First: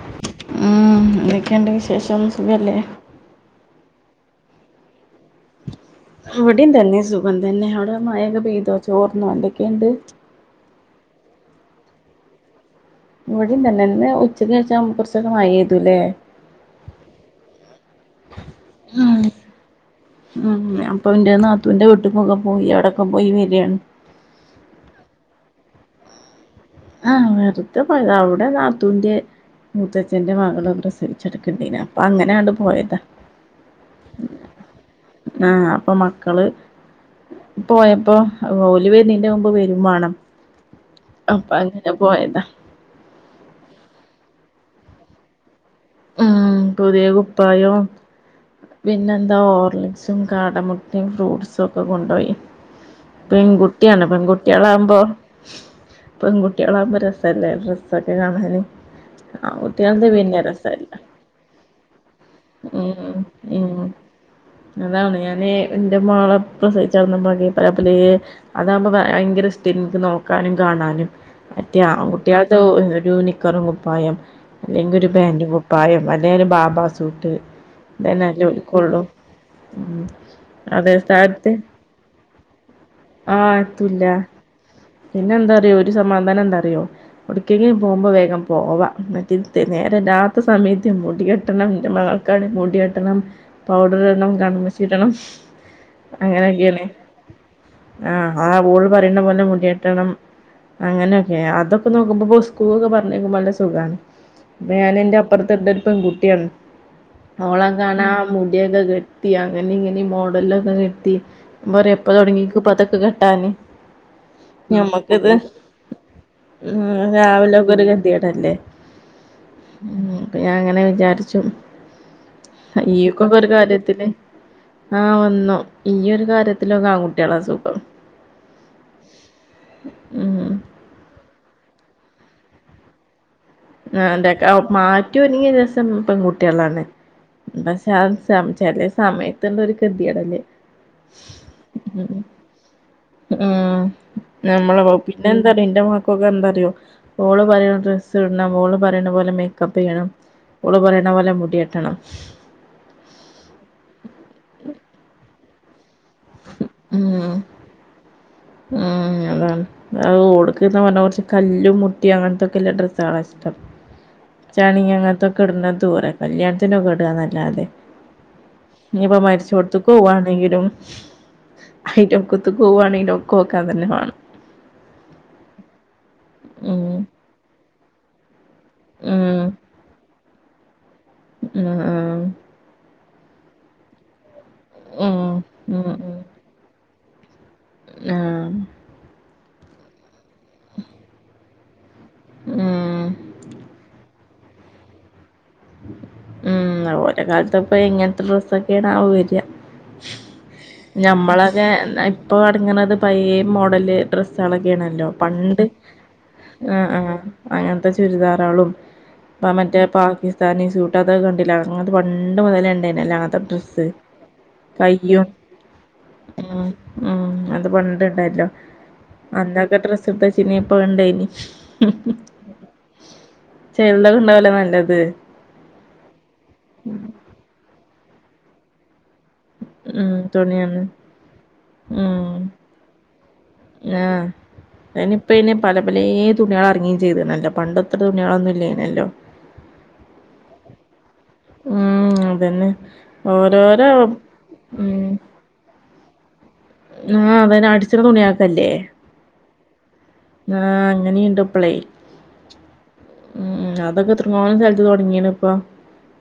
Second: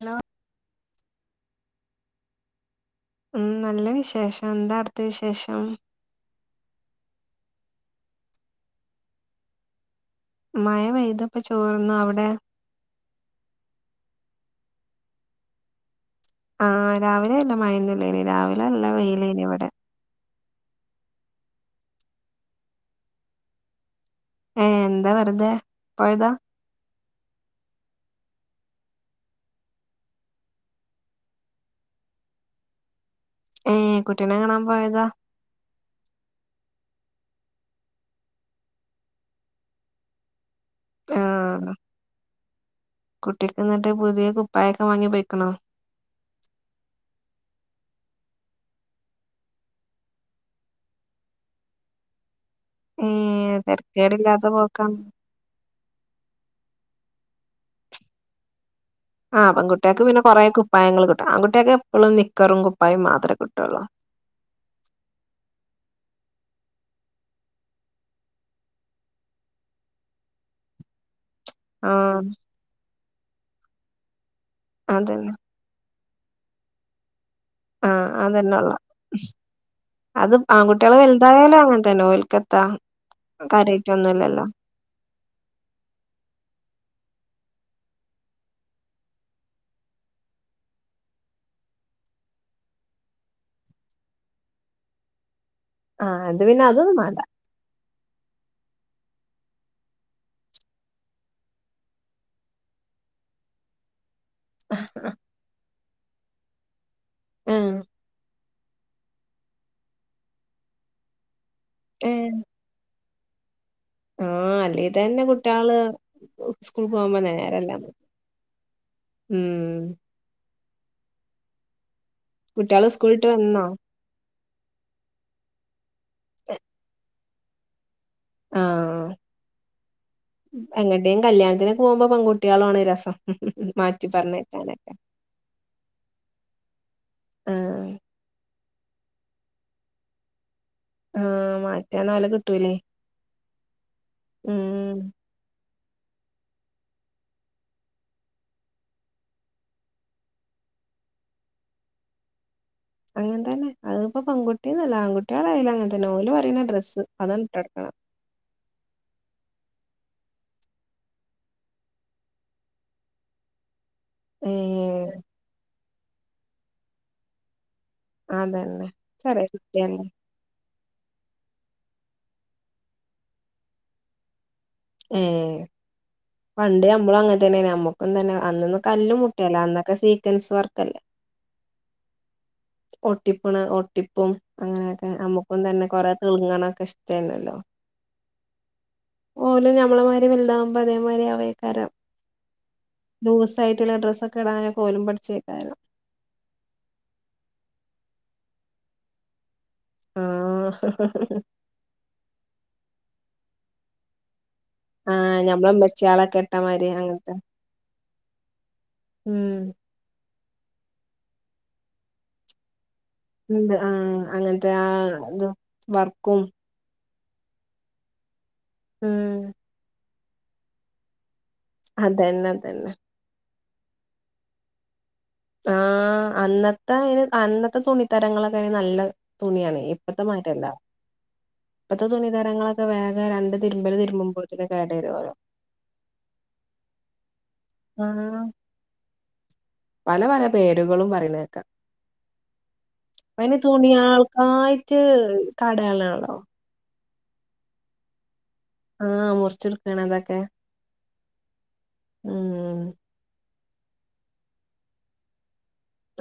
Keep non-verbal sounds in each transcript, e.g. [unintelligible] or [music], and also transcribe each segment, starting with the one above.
Hello ഉം എന്തൊക്കെയുണ്ട് വീശേഷം സുഖല്ലേ ഉം നല്ല വിശേഷം എന്താ അവിടുത്തെ വിശേഷം ഇവിടയും തന്നെ സുഖം തന്നെ അവിടെ മയയൊക്കെ പെയ്തോ ചോർന്നോ എന്തൊക്കെയുണ്ട് മഴ പെയ്തിപ്പോ ചോർന്നു അവിടെ ഇവിടെംതന്നെ ഉച്ചക്ക് കഴിച്ചാ കുറച്ചൊക്കെ മാഴയായിപോയല്ലേ ആഹ് രാവിലെ നല്ല മയയൊന്നൂല്ലാനി രാവിലെ നല്ല ഉം വെയിലായീനി ഇവിടെ ഉം അപ്പൊ എന്റെ നാത്തൂന്റെ വീട്ടിക്കൊക്കെ പോയി അവിടൊക്കെ പോയി വരിയാണ് ഏഹ് എന്താ വെറുതെ പോയതാ ആഹ് വെറുതെ പോയതാ അവിടെ നാത്തൂന്റെ മൂത്തച്ഛന്റെ മകള് പ്രസവിച്ചെടുക്കണ്ടേന് അപ്പൊ അങ്ങനെ അങ്ങാട്ട് പോയതാ ഏയ് കുട്ടികളെ കാണാൻ പോയത ആഹ് അപ്പൊ മക്കള് പോയപ്പോ ഓല് വേരുണേനും മുമ്പ് വരേം വേണം അപ്പൊ ആഹ് അങ്ങനെ പോയതാ കുട്ടിക്ക് എന്നിട്ട് പുതിയ കുപ്പായൊക്കെ വാങ്ങി പോയിക്കണോ ഉം പുതിയ കുപ്പായോം പിന്നെ എന്താ ഓർലിക്സും കാടമുട്ടയും ഫ്രൂട്ട്സും ഒക്കെ കൊണ്ടുപോയി ഏഹ് പെൺകുട്ടിയാണ് തെരക്കേടില്ലാത്ത പെൺകുട്ടികള് പോക്കാണ് ആകുമ്പോ പെൺകുട്ടികളാവകുമ്പോ രസല്ലേ ഡ്രസ്സൊക്കെ കാണാന് ആഹ് പെൺകട്ടിയോൾക്ക് ആൺകുട്ടികൾത് പിന്നെ കൊറേ രസല്ല കുപ്പായങ്ങള് കിട്ടും ആൺകുട്ടിയോക്ക് എപ്പോഴും നിക്കറും കുപ്പായം ഉം മാത്രമേ ഉം കിട്ടുവോള്ളൂ അതാണ് ഞാന് എന്റെ മോളെ പ്രസിവിച്ച് കെട്ന്ന അപ്ം പല പലെ അതാവുമ്പോ ഭയങ്കര ഇഷ്ട്ടയിരുന്നു നോക്കാനും കാണാനും മറ്റേ ആഹ് ആൺകുട്ടികൾക്ക് ഒരു നിക്കറും കുപ്പായം അല്ലെങ്കിൽ ഒരു അതന്നെ പാന്റും കു പായം അല്ല് ബാബാ സൂട്ട് ആഹ ഇതന്നെല്ലേ അതന്നെ ഒള്ള ഓൽക്കൊള്ളൂ ഉം അത് ആൺകുട്ടികള് അതേ സ്ഥാനത്ത് വലുതായാലും അങ്ങനെ തന്നെ ഓലക്ക് എന്താ ആഹ് കാര്യൊക്ക എത്തൂല്ല ഒന്നും ഇല്ലല്ലോ പിന്നെ എന്താറിയോ ഒരു സമാധാനം എന്താറിയോ ഒടുക്കെങ്കും പോകുമ്പോൾ വേഗം പോവാ മറ്റേ നേരെ രാത് ഇ സമയത്ത് മുടി കെട്ടണം മൾക്കാണ് മുടി കെട്ടണം പൗഡർ ഇടണം കണ്മഷി ഇടണം ആഹ് അത് പിന്നെ അങ്ങനെയൊക്കെയാണ് അതൊന്നും വേണ്ട ആഹ് ഓള് പറയുന്ന പോലെ മുടി കെട്ടണം അങ്ങനെയൊക്കെ അതൊക്കെ നോക്കുമ്പോ സ്കൂ ക് ഒക്കെ പറഞ്ഞേക്കമ്പോ നല്ല സുഖമാണ് ഞാന് എന്റെ അപ്പറത്ത് ഒണ്ട് ഒരു പെൺകുട്ടിയാണ് ഓളെ കാണാ മുടിയൊക്കെ കെ ട്ടി അങ്ങനെ ഇങ്ങനെ മോഡലൊക്കെ കിട്ടി പറ എപ്പ തുടങ്ങി അതൊക്ക കെട്ടാന് ആഹ അല്ലേ തന്നെ ഞമ്മക്കിത് കുട്ടികള് ഉം സ്കൂൾ പോകുമ്പോ രാവിലൊക്കെ ഒരു നേരെല്ലന്ന് ഗതികേടല്ലേ ഉം ഉം അപ്പൊ ഞാൻ അങ്ങനെ വിചാരിച്ചു കുട്ടികള് ഈ ഒക്കെ സ്കൂളിട്ട് ഒരു വന്നോ കാര്യത്തിന് ആഹ വന്നു ഈ ഒരു കാര്യത്തിലൊക്കെ ആൺകുട്ടികള സുഖം ആ ഉം എങ്ങട്ടേ കല്യാണത്തിനൊക്കെ പോകുമ്പോ പെൺകുട്ടികളാണ് രസം ഉ ഉ മാറ്റി പറഞ്ഞേക്കാൻ ഒക്കെ മററി ഒരിങിയ രസം പെൺകുട്ടികളാണ് പക്ഷെ ആഹ് സംചല്ലേ ചെല സമയത്ത് എന്തൊരു ഒരു ഗതിയടല്ലേ ആഹ മറ്റന്ല്ല നാല കിട്ടൂല്ലേ ഉം നമ്മള് അ പിന്നെ എന്താറിയോ എന്റെ മക്കൊക്കെ എന്താറിയോ ഓള് പറയണ ഡ്രസ്സ്‌ ഓള് പറയുന്ന പോലെ മേക്കപ്പ് ചെയ്യണം ഓള് പറയണ പോലെ മുടിയെട്ടണം അങ്ങനെ തന്നെ അതിപ്പ പെൺകുട്ടി എന്ന് അല്ല ആൺകുട്ടികളായല്ലും അങ്ങനെ തന്നെ ഓല് പറയുന്ന ഡ്രസ്സ് ഉം അതാണ് ഇട്ട് കൊടക്കണേ ഉം അതാണ് അ ഓടുക്ക് പിന്നെ വന്ന കൊറച്ച് കല്ലും മുട്ടിയ അങ്ങനത്തെൊക്കെ ഒള്ള ഡ്രസ്സുകളാ ഇഷ്ടം ചണി ഏഹ് അങ്ങനത്തൊക്കെ ഇടുന്ന ദൂരെ കല്യാണത്തിനൊക്കെ ഇടുകാ എന്ന് അല്ലാതെ അതന്നെ ഇനി ഇപ്പ ചെറിയ മരിച്ച ഓടത്തക്ക് കുട്ടിയല്ലേ പോവാണെങ്കിലും അയലോക്കത്ത് പോവാണ് എങ്കിലും ഒക്കെ തന്നെ വേണം ഏ പണ്ട് ഉം. അമ്മളും അങ്ങനത്തന്നെ അമ്മോ തന്നെ അന്നൊന്നും കല്ലും ഉം. മുട്ടയല്ല അന്നൊക്കെ സീറ്റൻസ് വർക്കല്ലേ ആ ആ ഒട്ടിപ്പണ് ഒട്ടിപ്പും അങ്ങനെയൊക്കെ ഉം. അമ്മുക്കും തന്നെ ഉം കൊറെ ഉം. തെളുങ്ങാനൊക്കെ ഇഷ് തെല്ലല്ലാ ആഹ് ഓല് ഞമ്മളെ മാതിരി വലുതാവ്മ്പതേമാരി ആവൊയ്ക്കാരം ഉം. ലൂസ് ആയിട്ടുള്ള ഡ്രസ്സൊക്കെ ഇടാനൊക്കെ ഓലും പട്‌ച്ചേക്കാരം ഉം ഓരെ കാലത്ത് പ്പ എങ്ങൻത്തെ ഡ്രസ്സൊക്കെണവ വര ആഹ് ഞമ്മളതെ ഇപ്പൊ അട്‌ങ്ങ്ണത് പയേ മോഡല് ഡ്രസ് സോളൊക്കെണല്ലോ ആഹ് പണ്ട് ഞമ്മളെ ഇമ്മച്ചിയാളൊക്കെ ആ ഇട്ടമാതിരി ആ അങ്ങനത്തെ അങ്ങനത്തെ ചുരിദാറാളും ഇപ്പ ഉം മറ്റേ പാക്കിസ്ഥാനി സൂട്ട് അതൊക്കെ കണ്ടിലെ അങ്ങൻത്തെ പണ്ട് മുതലേ ണ്ടായിനില്ലൊ അൻ ണ്ട് ആഹ് അങ്ങൻത്തെ ആ തും വർക്കും ഉം ഉം അത് പണ്ട്ണ്ടായിറ്റ്ലോ ആഹ് അന്നത്തെ ഡ്രസ്സ് എട്ത്തചീന്യേ പ്പടെണ്ടയ്നി ഹ് ഹ് ഹ് അതന്നെ അതന്നെ ചെലഹ്ണ്ടാവല്ലോ നല്ലത് ആഹ് അന്നത്തെ അന്നത്തെ തുണിത്തരങ്ങളൊക്കെ നല്ല തുണിയാണെ ഉം ഇപ്പത്തെ മായ്രില്ല തുണിയാണ് ഇപ്പത്തെ ഉം തുണിതരങ്ങളൊക്കെ വേഗം രണ്ട് തിര്മ്പല് ആഹ് തിര്മ്പ്മ്പോത്തിന് കേടരോലോ അതിനിപ്പ ഇനി പല പലെ തുണിയേൾ എറങ്ങിമ് ചെയ്ത്ണല്ലോ പണ്ട്ത്ര ആഹ് തുണിയേളൊന്നും ഇല്ലേനല്ലോ പല പല പേരുകളും പറിണേ ക ഉം അതന്നെ അയ്ന് ഓരോരോ തുണിയേൾക്കായിട്ട് ഉം കടെളാണോ ആഹ്‌ അഹനെ അടിച്ചണ തുണിയാക്കല്ലേ ആഹ് മുറിച്ചെടുക്കണതൊക്കെ ആഹ് അങ്ങനീണ്ട്പ്പളേ ഊം ഉം ഉം അതൊക്കെ എത്രങ്ങാനും സ്ഥലത്ത് തോടങ്ങീണ് പ്പൊ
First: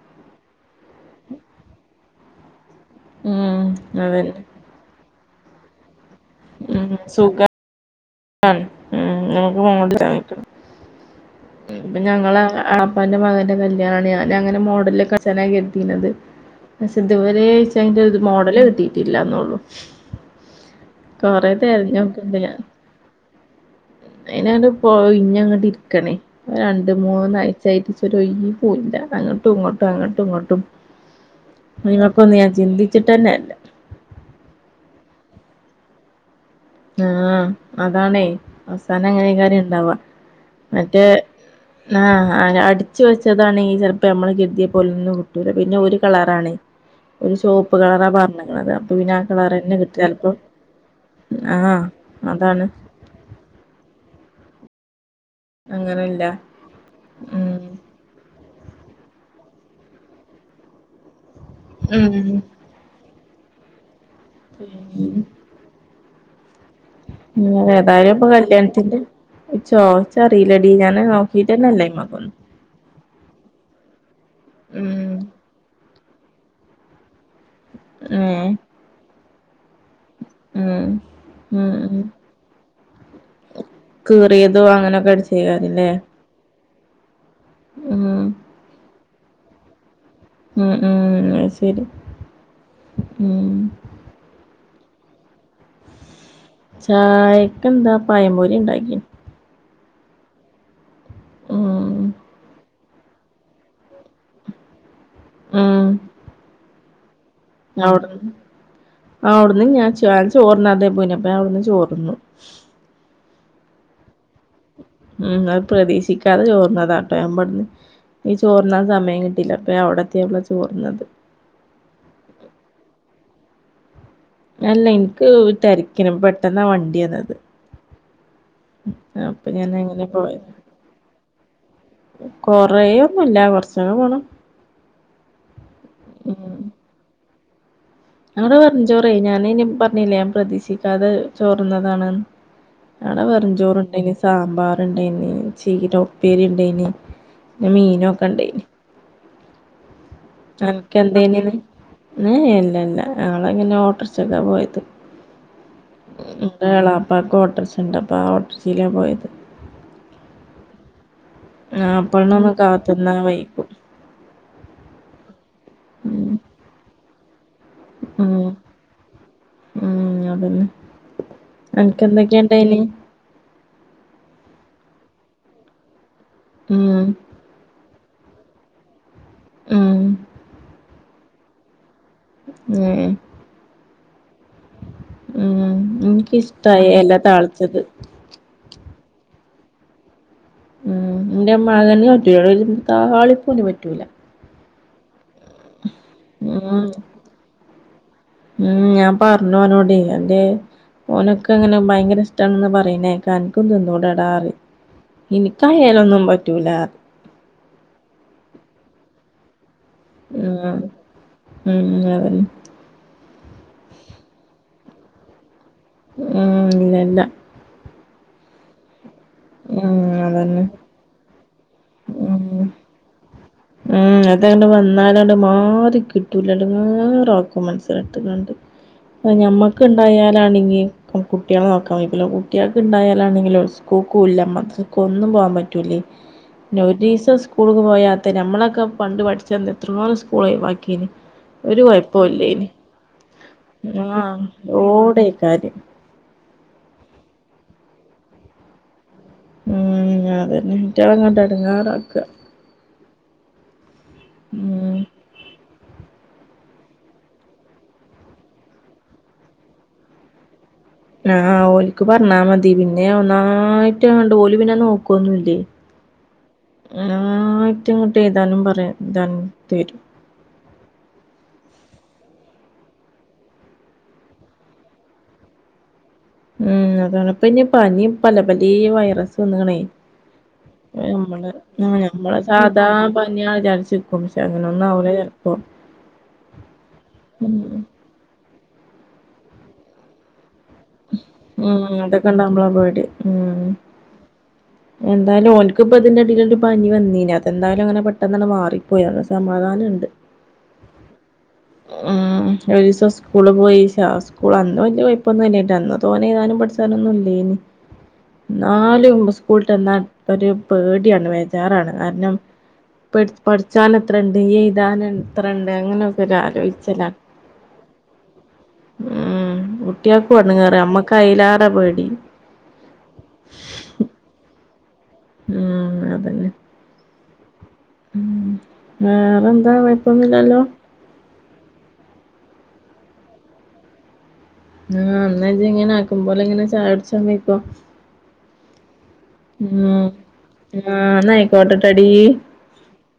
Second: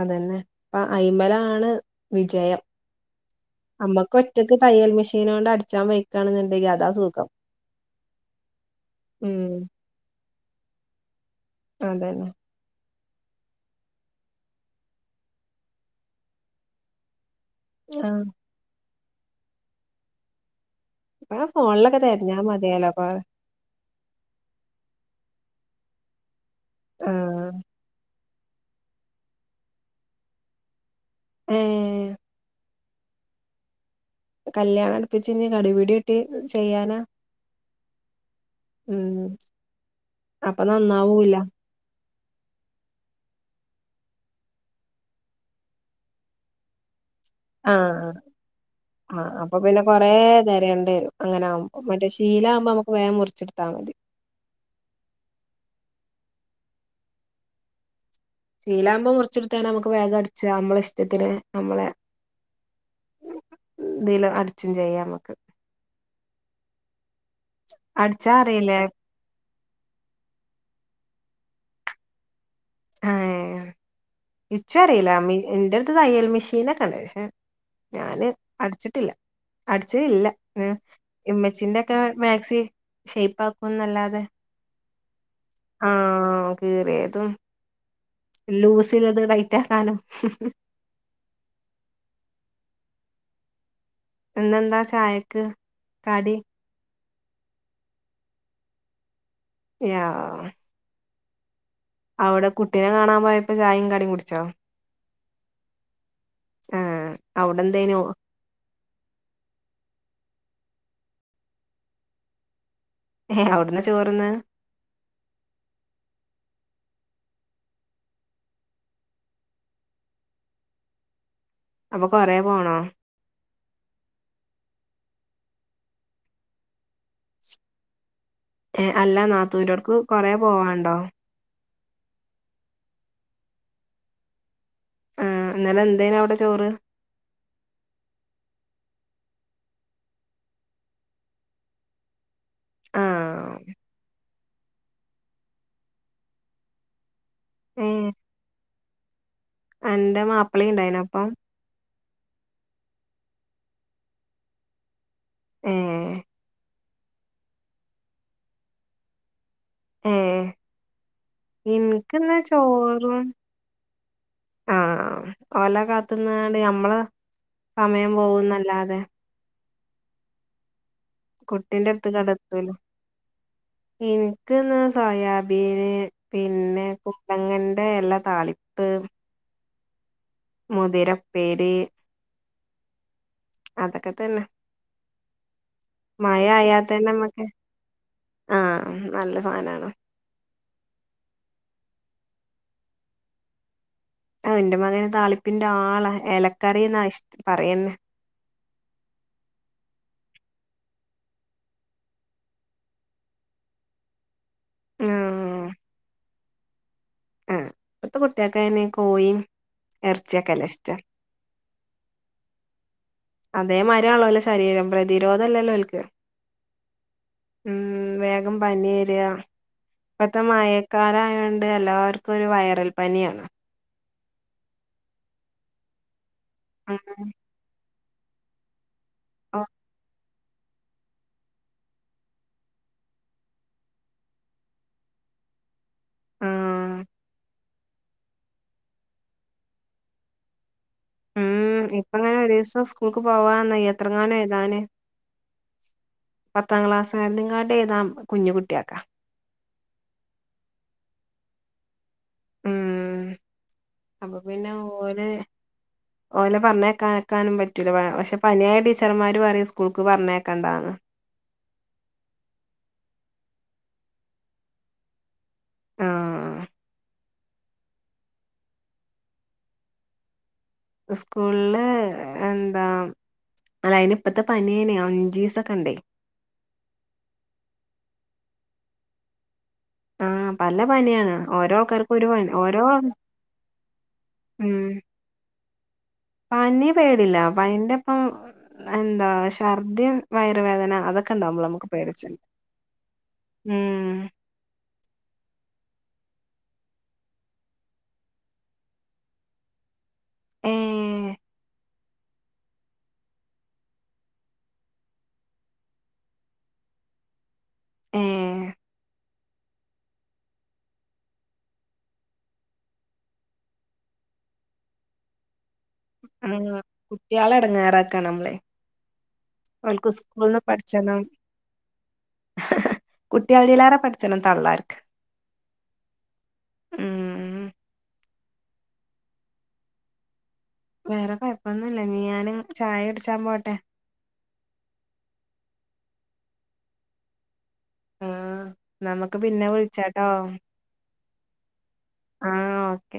അതന്നെ പ്പ അയ്മലാണ് വിജയം ഉം അമ്മക്ക് അതന്നെ. ഒറ്റക്ക് തയ്യൽ മെഷീനോണ്ട് അടിച്ചാൻ വയ്ക്കാണ്ന്ന്ണ്ടെങ്കി അതാ ഉം സുഖം സുഖാ ഉം [unintelligible] ഇപ്പ അതന്നെ ഞങ്ങളെ ആപ് ളാപ്പാന്റെ മകന്റെ കല്യാണാണ്‌ ഞാൻ അങ്ങനെ മോഡൽലൊക്കെ അട്ച്ചാന കര്തീനിയത് പഷേ ഇതുവരെ ന്റെത് ആഹ് മോഡല് കിട്ടീട്ടില്ലാന്നുള്ളു ആ കൊറേ ഫോണിലൊക്കെ തെരഞ്ഞാ തെര്ഞ്ഞോക്ക്ണ്ട് ഞാൻ മതിയല്ലോ കൊ അയ്നാണ്ട് പോയ് ഒയ്ഞ്ഞങ്ങട്ട് ര്ക്കണേ രണ്ട് ആഹ് മൂന്നാഴ്ചായിട്ട് ഇച്ചൊരു ഒഴിവൂല്ല അങ്ങട്ടും ഇങ്ങട്ടും അങ്ങട്ടും ഇങ്ങട്ടും ഏഹ് അയ്മക്കൊന്നും ഞാൻ ചിന്തിച്ചിട്ടന്നെല്ല. കല്യാണട്പ്പിച്ച് ഇഞ് കടി പിടി കൂട്ടി ചെയ്യാന ആഹ് അതാണെ അവസാനം അങ്ങനെക്കാരെണ്ടാവാ അപ്പ നന്നാവൂല്ല ആഹ് അടിച്ചു വെച്ചതാണെ ഈ ചെൽപ്പം നമ്മള് കെര്തിയെ പോലൊന്നും കിട്ടൂല പിന്നെ ഒരു കളറാണെ ആഹ് അപ്പൊ പിന്നെ ആഹ് ആ അപ്പൊ കളറെന്നെ പിന്നെ കിട്ടും കൊറെ ചെലപ്പോ തെരേണ്ടേരും ആഹ് അങ്ങനാവുമ്പം മറ്റേ ശീല അതാണ് ആവുമ്പോ നമ്മക്ക് വേം മുർച്ച്ട്ത്താ മതി അങ്ങനെല്ല ഉം ശീലാവ്മ്പം മുർച്ച്ട്ത്താണ്ട് നമ്മക്ക് വേഗ അട്ച്ച നമ്മളെഷ്ട്ടത്തിന് ഉം തില് അട്ചും ചെയ്യാ മ്മക്ക് ഉം ഏതായാലും ഇപ്പൊ അറിയില്ലേ കല്യാണത്തിന്റെ ച്ചോ ഇച്ചറീലെടി ഞാന് നോക്കിട്ടന്നല്ലയ്മക്കൊന്നും ഏഹ് ഇച്ചും അറീല ഉം മ് ന്റെട്ത്ത് തയ്യൽ മിഷീനൊക്കെ ണ്ട് ക്ഷേ ഞാന് ഏഹ് അട്ച്ചിട്ടില്ല അടച്ചലില്ല ഏഹ് ഉം ഉം ഇമ്മച്ചിന്റൊക്കെ ഉം മാക്സി ഷെയ്പ്പാക് ക്കും ന്നല്ലാതെ കീറിയതോ അങ്ങനൊക്കെ അടിച്ചേക്കാരല്ലേ ആഹ് കീറിയതും ഊം ലൂസിള്ളത് ടൈറ്റാക്കാനും ഉം ഉം അത് ശരി ഉം ഇന്നെന്താ ചായക്ക് കടി ചായക്കെന്താ പയമ്പൊരി ഇണ്ടാക്കിനി യാ ഉം അവ്ടെ കുട്ടിനെ കാണാൻ പോയപ്പോ ചായേം കടീം കുടിച്ചോ? ഉം ആഹ് അവിടെ എന്തേനു അവ്ട്ന്ന് ആ അവ്ടുന്ന് ഞാൻ ചോ ചോറുണ്ണാതേ പോയ്നേ അപ്പം ഞാൻ അവിടുന്ന് ചോർന്നു. ഏഹ് അവിട്ന്ന ചോറ്ന്നത് ഉം അത് പ്രതീക്ഷിക്കാതെ ചോർന്നതാട്ടോ ഞാൻ ഇബട്ന്ന് ഈ ചോർണ്ണാൻ സമയം കിട്ടീല്ല അപ്പ ഞാൻ അവിടെത്തിയപ്പളാ ചോറ്ന്നത്. അപ്പ കൊറെ പോണോ അല്ല എനിക്ക് തെരക്കിനം പെട്ടെന്നാ വണ്ടിയന്നത്. ഏഹ് അല്ല ഞാൻ നാത്തൂന്റോർക്ക് അങ്ങനെ കൊറേ പോവാണ്ടോ കൊറെയൊന്നുല്ല കൊറച്ചങ്ങു പോണം. ആഹ് ഇന്നെലെന്തേനവിട ഉം ചോറ് അവിടെ വെറുഞ്ചോറേ ഞാനിനീം പറഞ്ഞില്ലേ ഞാൻ പ്രതീക്ഷിക്കാതെ ചോറ്ന്നതാണെന്ന്. ഞങ്ങട ആഹ് വെറുഞ്ചോറിണ്ടെങ്കി സാമ്പാറെണ്ടേയിന് ചീര ഉപ്പേരിണ്ടേയിന് പിന്ന മീനൊക്ക ഇണ്ടേയിന് അന്റ മാപ്പ് തനിക്കെന്തെങ്കിലും ഊം ഇല്ല ഇല്ല ഞങ്ങളങ്ങിന ഓട്ടറിക്ഷക്കാ പോയത്. ഏഹ് ഇൻ്റെളാപ്പാക്ക് ഒട്ടോറിക്ഷ ഇണ്ട് അപ്പ ആഹ് ഓട്ടോറിക്ഷലാ പോയത്. ഏഹ് ഇൻക്കിന്ന് ആപ്പൾനൊന്നും കാത്ത്ന്നാ ചോറും. വൈകും ആഹ് ഓല ഉം കാത്തുന്നാണ് നമ്മള സമയം ഉം പോകൂന്നല്ലാതെ ഉം അതന്നെ കുട്ടിന്റെ അടുത്ത് അനക്കെന്തെക്കെയാ കടത്തൂല ഡെയിലീ. ഇനിക്ക്ന്ന് സോയാബീന് പിന്നെ ഉം പു കങ്ങന്റെ ഇല താളിപ്പ് ഉം മുതിരപ്പേരി ഉം അതക്ക തന്നെ ഉം മഴ ആയാൽ എനിക്കിഷ്ടവ തന്നെ ഇല നമ്മക്ക് താളിച്ചത്. ആഹ് ഉം നല്ല സാധനാണ്. ഊം എന്റെ മകന് പറ്റും എളേതിന് താളിപ്പോന്നും പറ്റൂല്ല. ആഹ് എന്റെ മകന് താളിപ്പിന്റാളാ ഉം എലക്കറിന്നാ ഇഷ് പറയിന്നെ ഉം ഞാൻ പറഞ്ഞു അവനോട് എന്തേ ഓനൊക്കെ അങ്ങന ഭയങ്കര ഇഷ്ടാണന്നാ പറയ്ന്നേ കേൾകാം നിനക്കും തിന്നൂടെടാ പറയും ആഹ് ഇനിക്കയേലൊന്നും പറ്റൂല ആഹ് ഇപ്പത്ത കുട്ടികൾക്കങ്ങനേ കോയീം ഉം ആഹ് ഉം ആഹ് അതല്ലെ അതേ മായിരാണല്ലോ ശരീരം പ്രതിരോധില്ലല്ലോൾക്ക് ഉം ഇന്നല്ല ഉം വേഗം പനി വരിക ഉം ഇപ്പത്ത അതന്നെ മയക്കാലായൊൺ ഇവിടേം ഉം എല്ലാർക്കൊരു വയറൽ പനിയാണ്. ഉം അതേണ്ട് വന്നാലാണ്ട് മാറി കിട്ടൂല ആഹ് എടങ്ങേറാക്കും മന്സ് ഇട്ട്ങ്ങാണ്ട് ഞമ്മക്ക് ഉണ്ടായാ അണെങ്കിൽ കുട്ടികളെ നോക്കാൻ വയ്ക്കുല കുട്ടികൾക്കെ ഉണ്ടായാലാണെങ്കിലും സ്കൂൾക്ക് ഇല്ല മാത്ര ഒന്നും പോകൻ പറ്റൂലേ പിന്നെ ആഹ് ഒരിസം സ്കൂളക്ക്‌ പോയാ നമ്മളൊക്കെ പണ്ട് പഠിച്ചെ എന്താ എത്രയോ സ്കൂള ഒഴിബാക്കിന് ഉം ഒരു ഇപ്പ അങ്ങനെ കുഴപ്പവല്ലേനി ഒരീസം സ്കൂൾക്ക് പോവാന്ന് എത്രങ്ങാനും ആഹ് എഴുതാന് ഓടെ കാര്യം ഉ പത്താം ക്ലാസുകാരനെക്കാൾ എഴുതാൻ കുഞ്ഞ് കുട്ടിയൊക്കാ ഉം അതന്നെ ഇറ്റങ്ങള എടങ്ങാറക്ക ഉം അപ്പൊ പിന്നെ ഉം ഒര് ഓല് പറഞ്ഞേക്കക്കാനും പറ്റൂല്ല പക്ഷെ പനിയായ ടീച്ചർമാര് പറയും സ്കൂൾക്ക് പറഞ്ഞേക്കണ്ടാന്ന് ആഹ് ഓലിക്ക് പറഞ്ഞാ മതി പിന്നെ ഒന്നായിട്ട്ണ്ട് ഓലി പിന്നെ നോക്കുവൊന്നുല്ലേ ആഹ് നന്നായിട്ട് ഇങ്ങട്ട് എഴുതാനും പറയാനും രണ്ട്തരും സ്കൂളില് എന്ത അല്ല അതിനി ഇപ്പത്തെ പനിങ്ങനെയ അഞ്ച് ദിവസൊക്കെ ഉണ്ടേ ഉം അതാണ്പ്പ ഇനി പനി പല പല വൈറസ് വന്നേകണേ ആഹ് പല പനിയാണ് നമ്മള് ഓരോ ആ ആൾക്കാർക്കും ഒരു നഞമ്മള പനി ഓരോ സാധാരണ പനിയാണ് വിചാരിച്ചിക്കും പക്ഷെ ഉം അങ്ങനെന്ന ആവണില്ല പ്പോ പനി പേടില്ല പനിന്റെ ഇപ്പം എന്താ ഛർദീം വയറുവേദന അതൊക്കെ ഇണ്ടാവുമ്പളാ ഉം നമുക്ക് അതൊക്കെ പേടിച്ചല് ഉണ്ടാവുമ്പളെ പോയിട്ട് ഉം എന്തായാലും ഓൽക്ക്പ്പ അതിന്റെടല് ഒരു പനി വന്നീല അതെന്തായാലും അങ്ങനെ പെട്ടെന്ന മാറിപ്പോയ സമാധാനംണ്ട് ഏ ഉം ഒരു ദിവസം സ്കൂള് പോയി ക്ഷ സ്കൂൾ അന്ന് വലിയ കുഴപ്പൊന്നും ഇല്ലയിരുന്ന് ന്ന തോന്നെ താനും പഠിച്ചാനൊന്നുംല്ലേന് ഏ എന്നാലും സ്കൂളട്ടന്നാ ഒരു പേടിയാണ് ബേജാറാണ് കാരണം പ പഠിച്ചാന എത്രണ്ട് എഴുതാനത്രണ്ട് അങ്ങനെ ആ ലോചിച്ച കുട്ടികളെ എടങ്ങേറാക്കാണ് നമ്മളെ ഉം ഓൽക്ക് കുട്ടിൾക്ക് സ്കൂൾന്ന് വന്ന്കേറ അമ്മക്ക് അയിലാറ പേടി കുട്ടികളിയിലേറെ പഠിച്ചന തള്ളർക്ക് ഉംഅതന്നെ ഉം ഉം ഉ വേറെന്താ കൊയപ്പൊന്നുമില്ലല്ലോ വേറെ കുഴപ്പൊന്നുമല്ല നീ ഞാന് ചായ കുടിച്ചാൻ പോട്ടെ ആ അന്നജ ഇങ്ങനെ ആക്കുമ്പോലെ ഇങ്ങനെ ചായ കുടിച്ചാൻ പോക്കോ ആ നമുക്ക് പിന്നെ വിളിച്ചാട്ടോ ഉംന്ന ആയിക്കോട്ടട്ടടി ആ ഓക്കെ